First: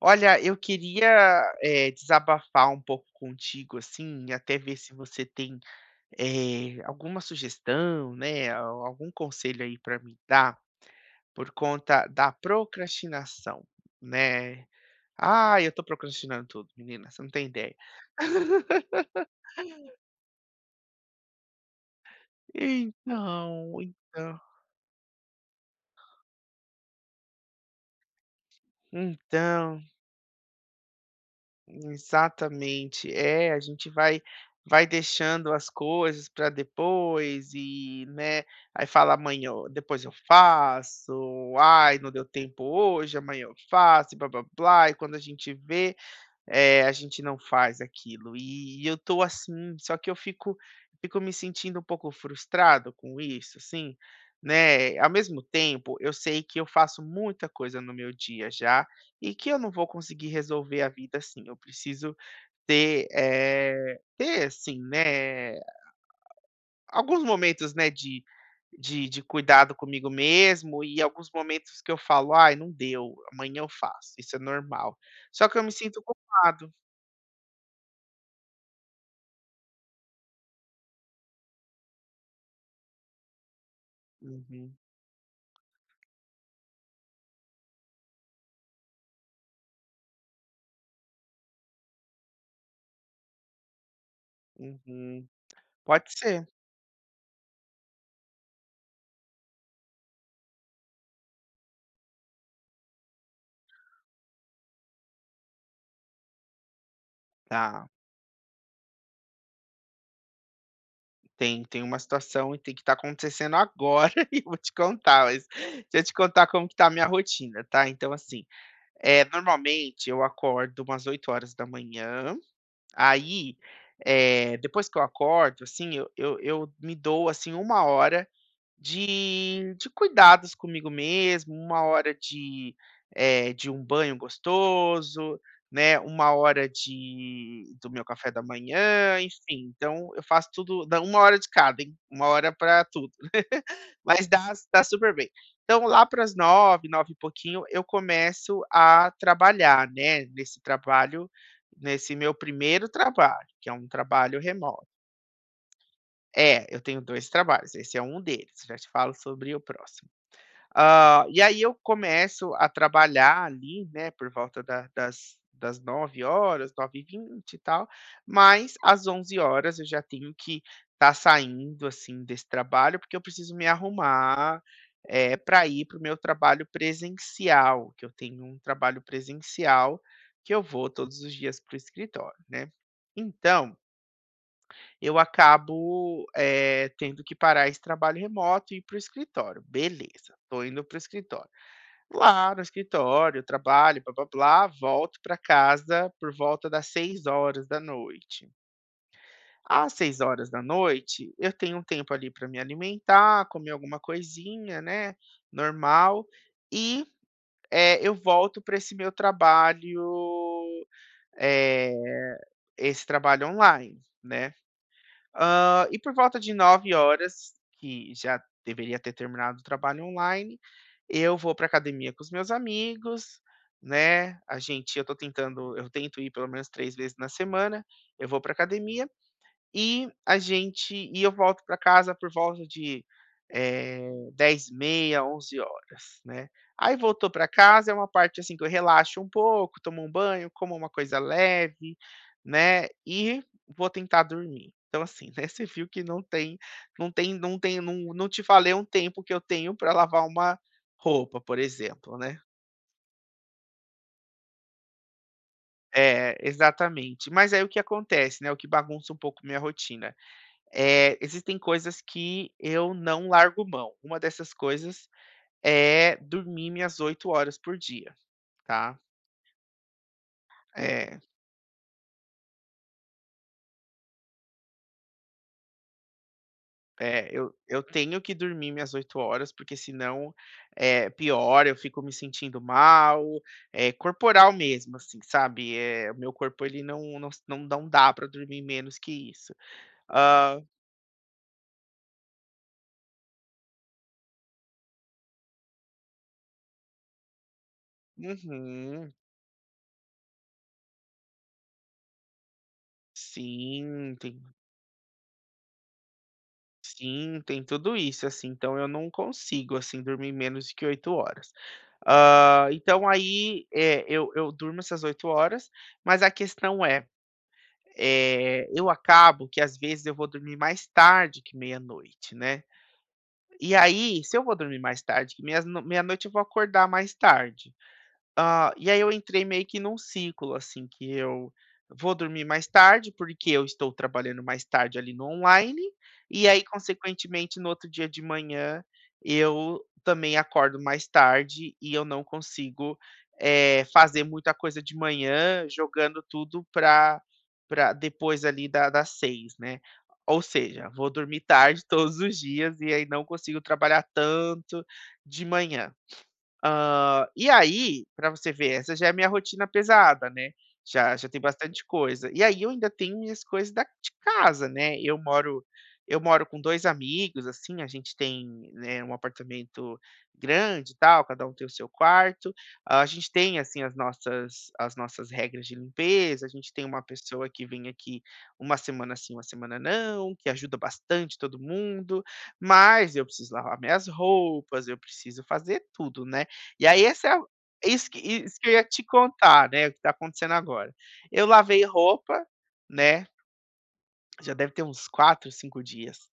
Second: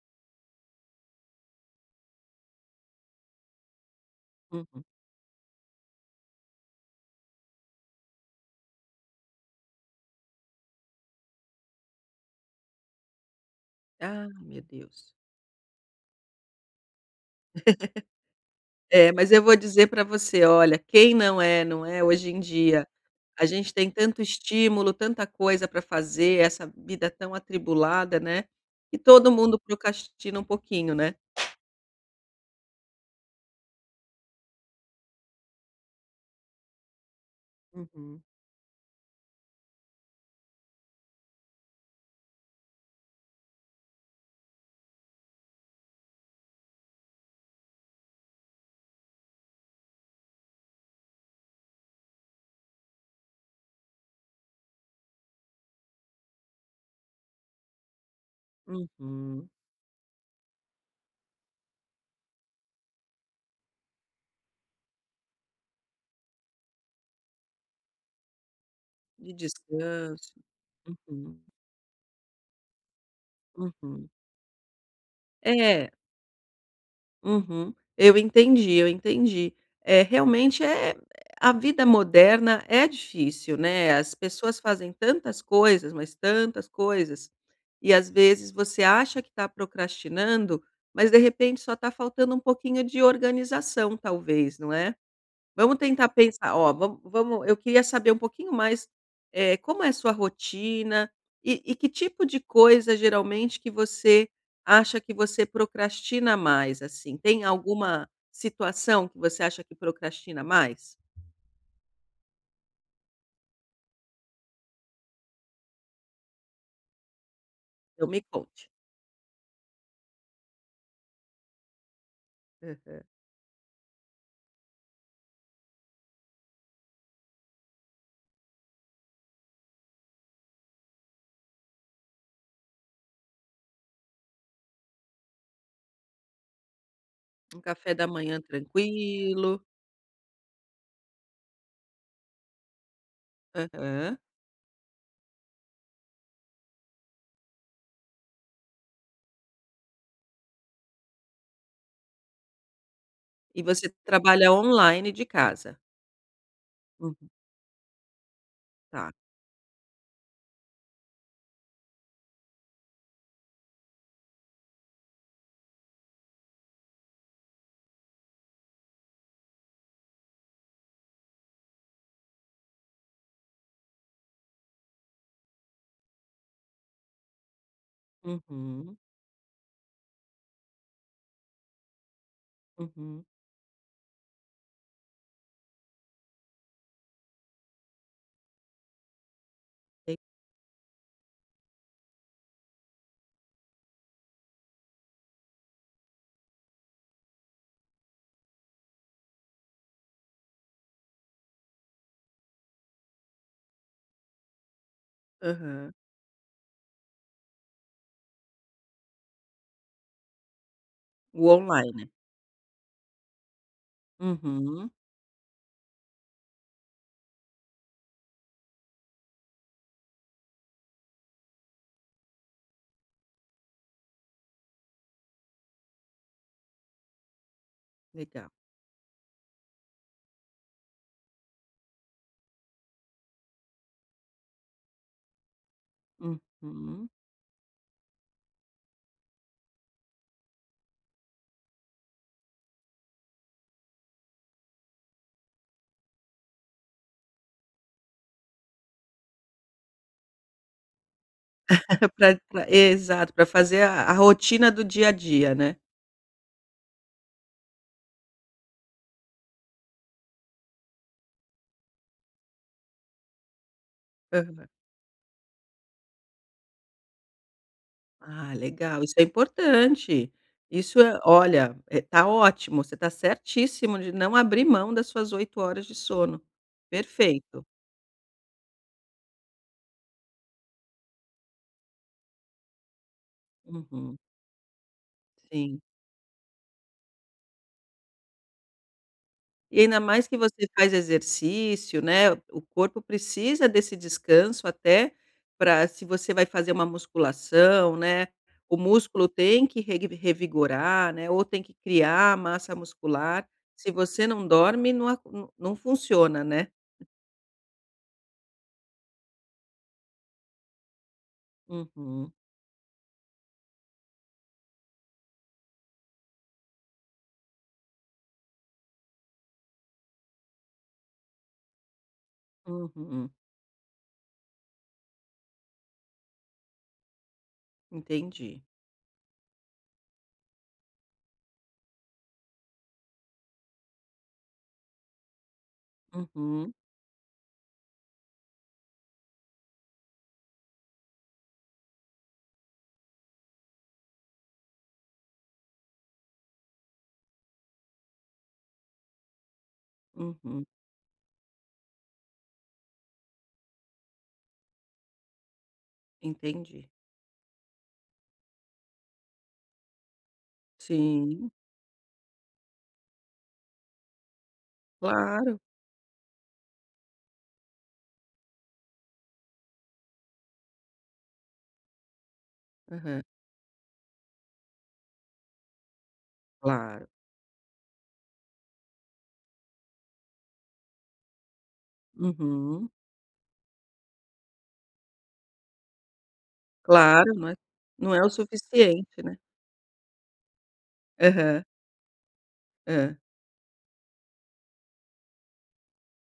Olha, eu queria, desabafar um pouco contigo, assim, e até ver Uhum. se você tem, alguma sugestão, né, a algum conselho aí para me dar, por conta da procrastinação, Ah, meu né. Deus. Ah, eu tô procrastinando tudo, menina, você não tem ideia. É, mas eu vou dizer para você, olha, quem não é, não é? Hoje em dia, a gente Então, tem tanto então, estímulo, tanta coisa para fazer, essa vida tão atribulada, né, e todo mundo então, procrastina um pouquinho, né? exatamente. É, a gente vai deixando as coisas para depois e, Uhum, né, aí fala: "Amanhã eu depois eu faço", "Ai, não deu tempo hoje, amanhã eu faço", e blá-blá-blá, e quando a gente vê, é, a gente não faz aquilo. E eu tô assim, só que eu fico me sentindo um pouco frustrado com isso, assim, né? Ao mesmo tempo, eu sei que eu faço muita coisa no meu dia já e que uhum. eu não vou conseguir resolver a vida assim. Eu preciso ter, ter assim, né? Alguns momentos, né, de, de De cuidado comigo descanso. mesmo e alguns Uhum, momentos que eu falo, ai, não deu, amanhã eu uhum. faço. Isso é normal. Só que eu me É. sinto culpado. Uhum. Eu entendi, eu entendi. É, realmente é, a vida moderna é difícil, né, as pessoas Uhum. fazem tantas coisas, mas tantas coisas, e às vezes você acha que está procrastinando, mas de repente só está faltando um pouquinho de organização talvez, não é? Uhum. Vamos tentar Pode ser. pensar, ó, vamos vamos eu queria saber um pouquinho mais, como é a sua rotina e que tipo de coisa geralmente que você acha que você procrastina mais, assim? Tem Tá, alguma situação que você acha que procrastina mais? tem uma situação e tem que tá acontecendo agora e eu vou te contar, mas deixa eu te contar como que tá a minha rotina, tá. Então Então me assim, conte. é normalmente eu acordo umas 8 horas da manhã. Aham. Aí, depois que eu acordo, assim, eu me dou, assim, uma hora de cuidados comigo mesmo, uma hora de, de um banho gostoso, né, uma hora Um de do café meu da café da manhã manhã, tranquilo. enfim, então eu faço tudo dá uma hora de cada, hein, 1 hora para tudo, Aham. mas dá super bem. Então lá para as 9, 9 e pouquinho eu começo a trabalhar, né, nesse trabalho nesse meu primeiro trabalho, E que é um você trabalho trabalha remoto. online de casa? É, eu tenho Hum, 2 trabalhos, esse é um deles, já te tá. falo sobre o próximo. Ah, e aí eu começo a trabalhar ali, né, por volta da das das 9h, 9h20 e vinte e tal, mas às 11 horas eu já tenho que estar saindo, assim, desse trabalho, porque eu preciso me arrumar, pra ir para o meu trabalho presencial, que eu tenho um Uhum, trabalho presencial que eu vou todos os dias para o escritório, né. uhum. Então, eu acabo, tendo que parar esse trabalho remoto e ir para o escritório. E Beleza, estou indo para o escritório. Lá no escritório, trabalho, blá, blá, blá, volto para casa por volta das 6 horas da noite. Às 6 horas da noite eu tenho um tempo ali para me alimentar, comer alguma coisinha, né, aham. normal, e, eu volto para esse meu trabalho, O eh, online. esse trabalho online, né. Uhum, E por volta de 9 horas, que já deveria ter terminado o trabalho online, eu vou para academia com os meus amigos, né, a gente eu tô tentando eu tento ir pelo menos 3 vezes na semana, eu vou legal. para academia, e a gente e eu volto para casa por volta de, 22h30, 23h, né. Aí Uhum. voltou para casa é uma parte, assim, que eu relaxo um pouco, tomo um banho, como uma coisa leve, né, e vou tentar dormir. Então assim, né, você viu que não não te falei um tempo que eu tenho para lavar uma roupa, por exemplo, Pra né. pra exato, para fazer a rotina do dia a dia, né. É, exatamente. Mas aí o que acontece, né, o que bagunça um pouco minha rotina, existem coisas que eu não largo mão. Uma dessas Aham. coisas é dormir minhas 8 horas por dia, Ah, tá. legal, isso é importante. Isso é É, olha, tá ótimo, você tá certíssimo de não abrir mão das suas 8 horas de sono. é, eu Perfeito. eu tenho que dormir minhas 8 horas, porque senão, é pior eu fico me sentindo mal, é Uhum, corporal mesmo, assim, sabe. sim. É o meu corpo, ele não dá para dormir menos que isso. E ainda mais que Ah, você faz exercício, né, o corpo precisa desse descanso até para, se você vai fazer uma musculação, né, o uhum, músculo tem que reg revigorar, né, ou tem que criar massa muscular. Se sim, você tem. não dorme, não a não não funciona, né. Sim, tem tudo isso, assim, então eu não consigo, assim, dormir menos de que 8 horas. Uhum, Ah, então aí, é eu durmo essas 8 horas, mas a questão é, é eu acabo que às vezes eu vou dormir mais tarde que meia-noite, né. uhum. E aí, se eu vou dormir mais tarde que meia-noite eu vou acordar mais tarde. Entendi. Ah, e aí eu entrei meio que num ciclo, assim, que eu vou dormir mais tarde, porque eu estou trabalhando mais tarde ali no online, e aí, Uhum, consequentemente, no outro dia de manhã, eu também acordo mais tarde e eu não consigo, fazer muita coisa de manhã, jogando tudo para depois ali da das 6, né. Ou uhum. seja, vou dormir tarde todos os dias e aí não consigo trabalhar tanto de manhã. Entendi. E aí, para você ver, essa já é a minha rotina pesada, né, já tem Sim, bastante coisa. E aí eu ainda tenho minhas coisas da de casa, né, claro. Eu moro com 2 amigos, assim, a gente tem, né, um apartamento grande e tal, cada um tem o seu quarto. Ah, a Aham. gente tem, assim, as nossas regras de limpeza, a gente tem uma Claro. pessoa que vem aqui uma semana sim, uma semana não, que ajuda bastante todo mundo, Uhum. mas eu preciso lavar minhas roupas, eu preciso fazer tudo, né. E aí essa é Claro, a não é não é o isso que eu ia te suficiente, né. contar, né, o que tá acontecendo agora. Eu Aham. lavei roupa, Hã. né, já deve ter uns 4, 5 dias.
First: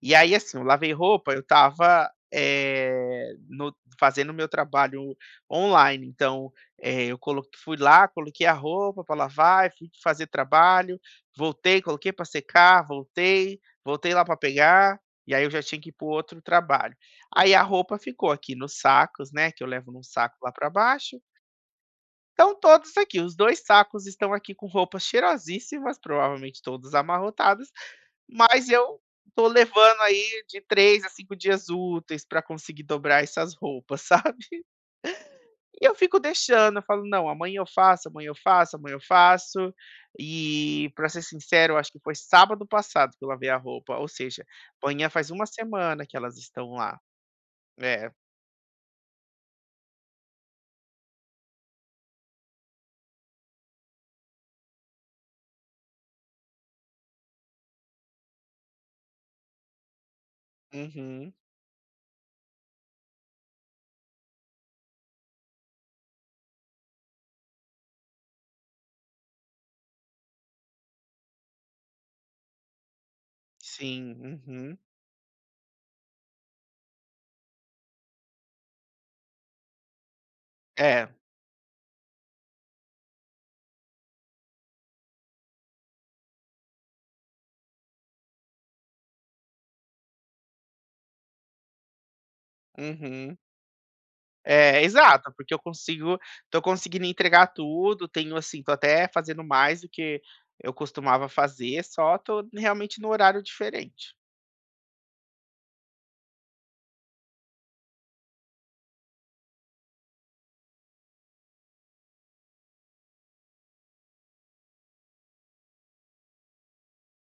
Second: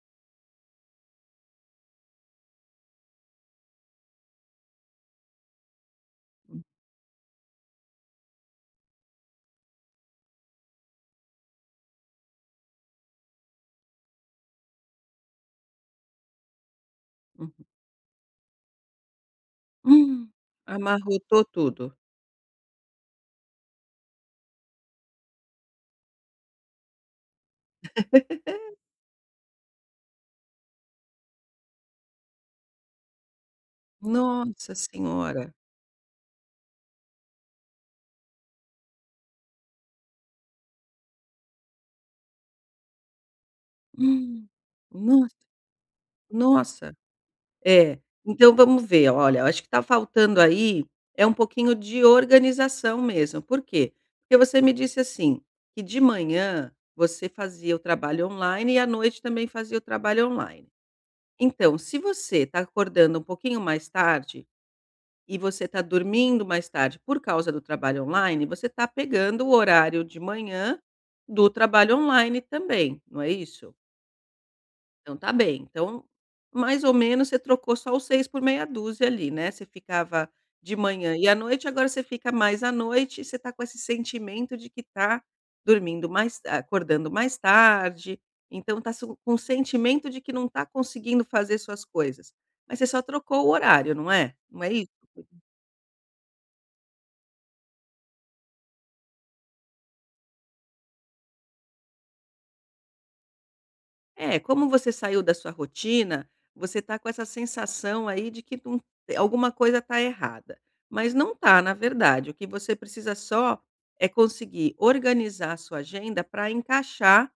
E aí, assim, eu lavei roupa, eu estava, no fazendo meu trabalho online, então, eh, eu colo fui lá, coloquei a roupa para lavar, fui fazer trabalho, voltei, coloquei para secar, voltei, lá para pegar, e aí eu já tinha que ir para outro trabalho. Aí a Uhum. roupa ficou aqui nos sacos, né, que eu levo num Hum, saco lá para baixo, amarrotou tudo. estão todos aqui, os 2 sacos estão aqui com roupas cheirosíssimas, provavelmente todos amarrotados, mas eu tô levando aí de 3 a 5 dias úteis para conseguir dobrar essas roupas, sabe. Nossa senhora. E eu fico deixando, eu falo: "Não, amanhã eu faço, amanhã eu faço, amanhã eu faço". E, para ser sincero, eu acho que foi sábado passado que eu lavei a roupa, ou seja, Hum. amanhã Nossa, faz uma semana que elas estão nossa. lá. É, É. então vamos ver, olha, acho que está faltando aí, é um pouquinho de organização mesmo, por quê? Porque você me disse assim, que de manhã você fazia o trabalho online e à noite também fazia o trabalho online. Uhum. Então, se você está acordando um pouquinho mais tarde e você está dormindo mais tarde por causa do trabalho online, você está pegando o horário de manhã do trabalho online também, não é isso? Sim. Uhum. Então tá bem. Então, mais ou menos você trocou só os 6 por meia dúzia ali, né, você ficava de É. manhã e à noite, agora você fica mais à noite e você tá com esse sentimento de que tá dormindo mais acordando mais tarde, então tá su com o sentimento de que não tá conseguindo fazer suas coisas, mas você só Uhum. trocou o horário, não é? Não é É, isso? exato, porque eu consigo tô conseguindo entregar tudo, tenho assim, tô até fazendo mais do que eu costumava fazer, só tô realmente no horário diferente. É, como você saiu da sua rotina, você tá com essa sensação aí de que não alguma coisa tá errada, mas não tá, na verdade. O que você precisa só é conseguir organizar a sua agenda para encaixar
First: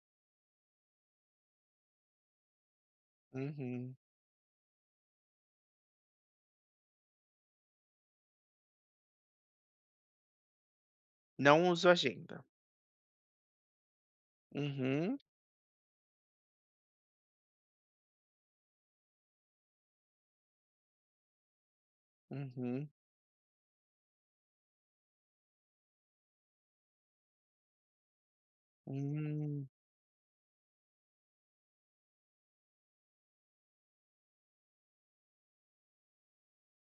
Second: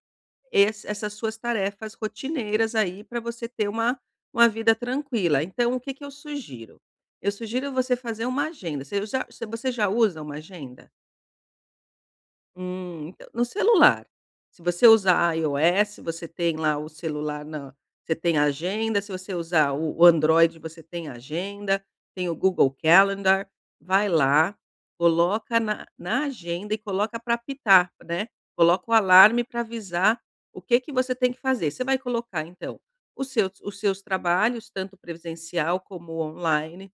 esse essas suas tarefas rotineiras aí para você ter Uhum. uma vida tranquila. Então o que que eu sugiro? Eu sugiro você fazer uma agenda. Você já usa uma agenda? Não uso agenda. Então no celular. Se você Uhum, usar iOS, você tem lá o celular na você tem a agenda, se você usar o Android, você tem a agenda, tem o Google uhum, Calendar, vai lá, coloca na agenda e coloca para apitar, né, coloca o alarme para hum. avisar o que que você tem que fazer. Você vai colocar então os seus trabalhos, tanto presencial como online.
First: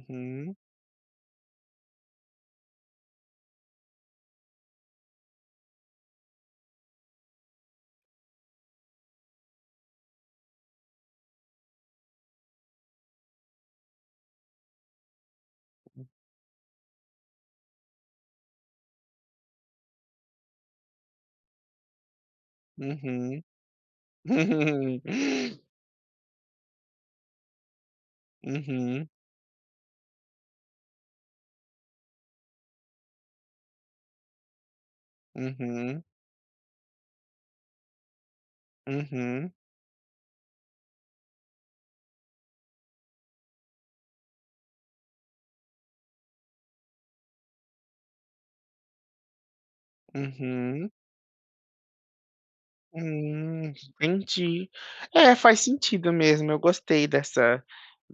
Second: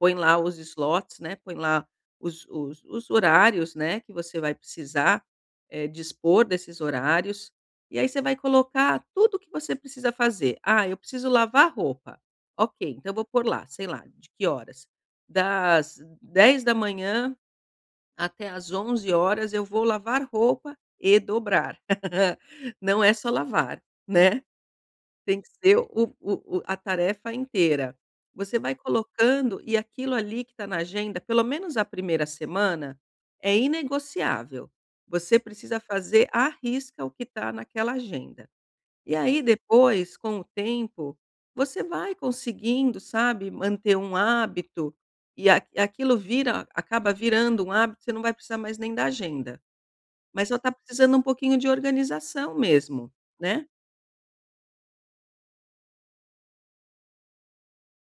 Põe lá os slots, né, põe lá os horários, né, que você vai precisar, dispor desses horários, e aí você vai colocar tudo que você precisa fazer. "Ah, eu preciso lavar roupa". Ok, então eu vou pôr lá, sei lá, de que horas? Das 10 da manhã até às 11 horas eu vou lavar roupa e dobrar. Não é só uhum. lavar, né. Tem que ser o a tarefa inteira. Você vai Uhum, colocando e aquilo ali que está na agenda, pelo menos a primeira semana, é inegociável. Você precisa uhum, fazer à risca o que está naquela agenda. E aí uhum, depois, com o tempo, você vai conseguindo, sabe, manter um hábito e a aquilo vira acaba virando um hábito, você não vai precisar mais nem da agenda. Mas só está uhum. precisando um pouquinho de organização mesmo, né. Hum, entendi. É, faz sentido mesmo, eu gostei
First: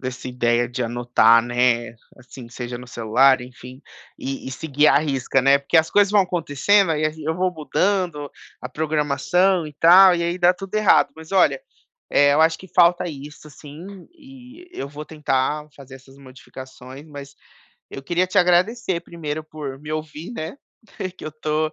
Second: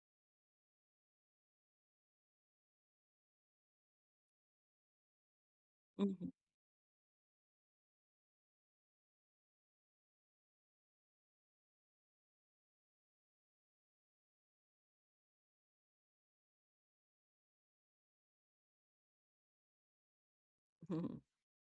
dessa ideia de anotar, né, assim, seja no celular, enfim, e seguir à risca, né, porque as coisas vão Uhum. acontecendo, aí eu vou mudando a programação e tal, e aí dá tudo errado. Mas olha, eu acho que falta isso sim, e eu vou tentar fazer essas modificações, mas eu queria te agradecer primeiro por me ouvir, né, que eu tô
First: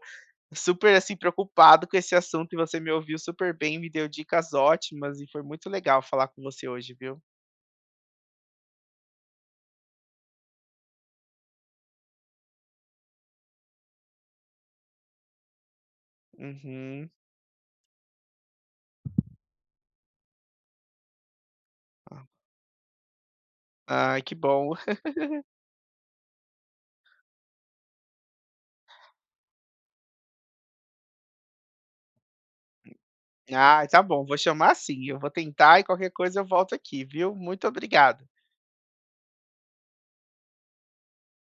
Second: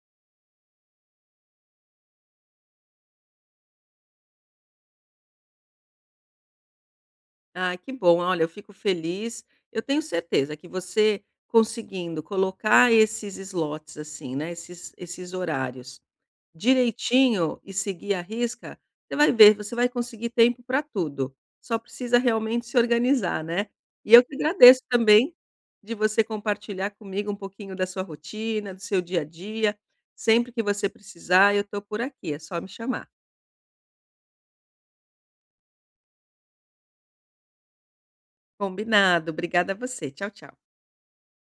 super, assim, preocupado com esse assunto e você me ouviu super bem, me deu dicas ótimas e foi muito legal falar com você hoje, viu. Ah, que bom. Olha, eu fico feliz. Eu tenho certeza que você conseguindo colocar esses slots assim, né, esses horários Uhum. direitinho e seguir a risca, você vai ver, você vai conseguir tempo para tudo. Só precisa realmente se organizar, né. E Ai, eu que que bom. agradeço também de você compartilhar comigo um pouquinho da sua rotina, do seu dia a dia. Sempre que você precisar, eu estou por aqui, é só me chamar. Ah, tá bom, vou chamar sim, eu vou tentar e qualquer coisa eu volto aqui, viu. Muito obrigado. Combinado. Obrigada a você. Tchau, tchau.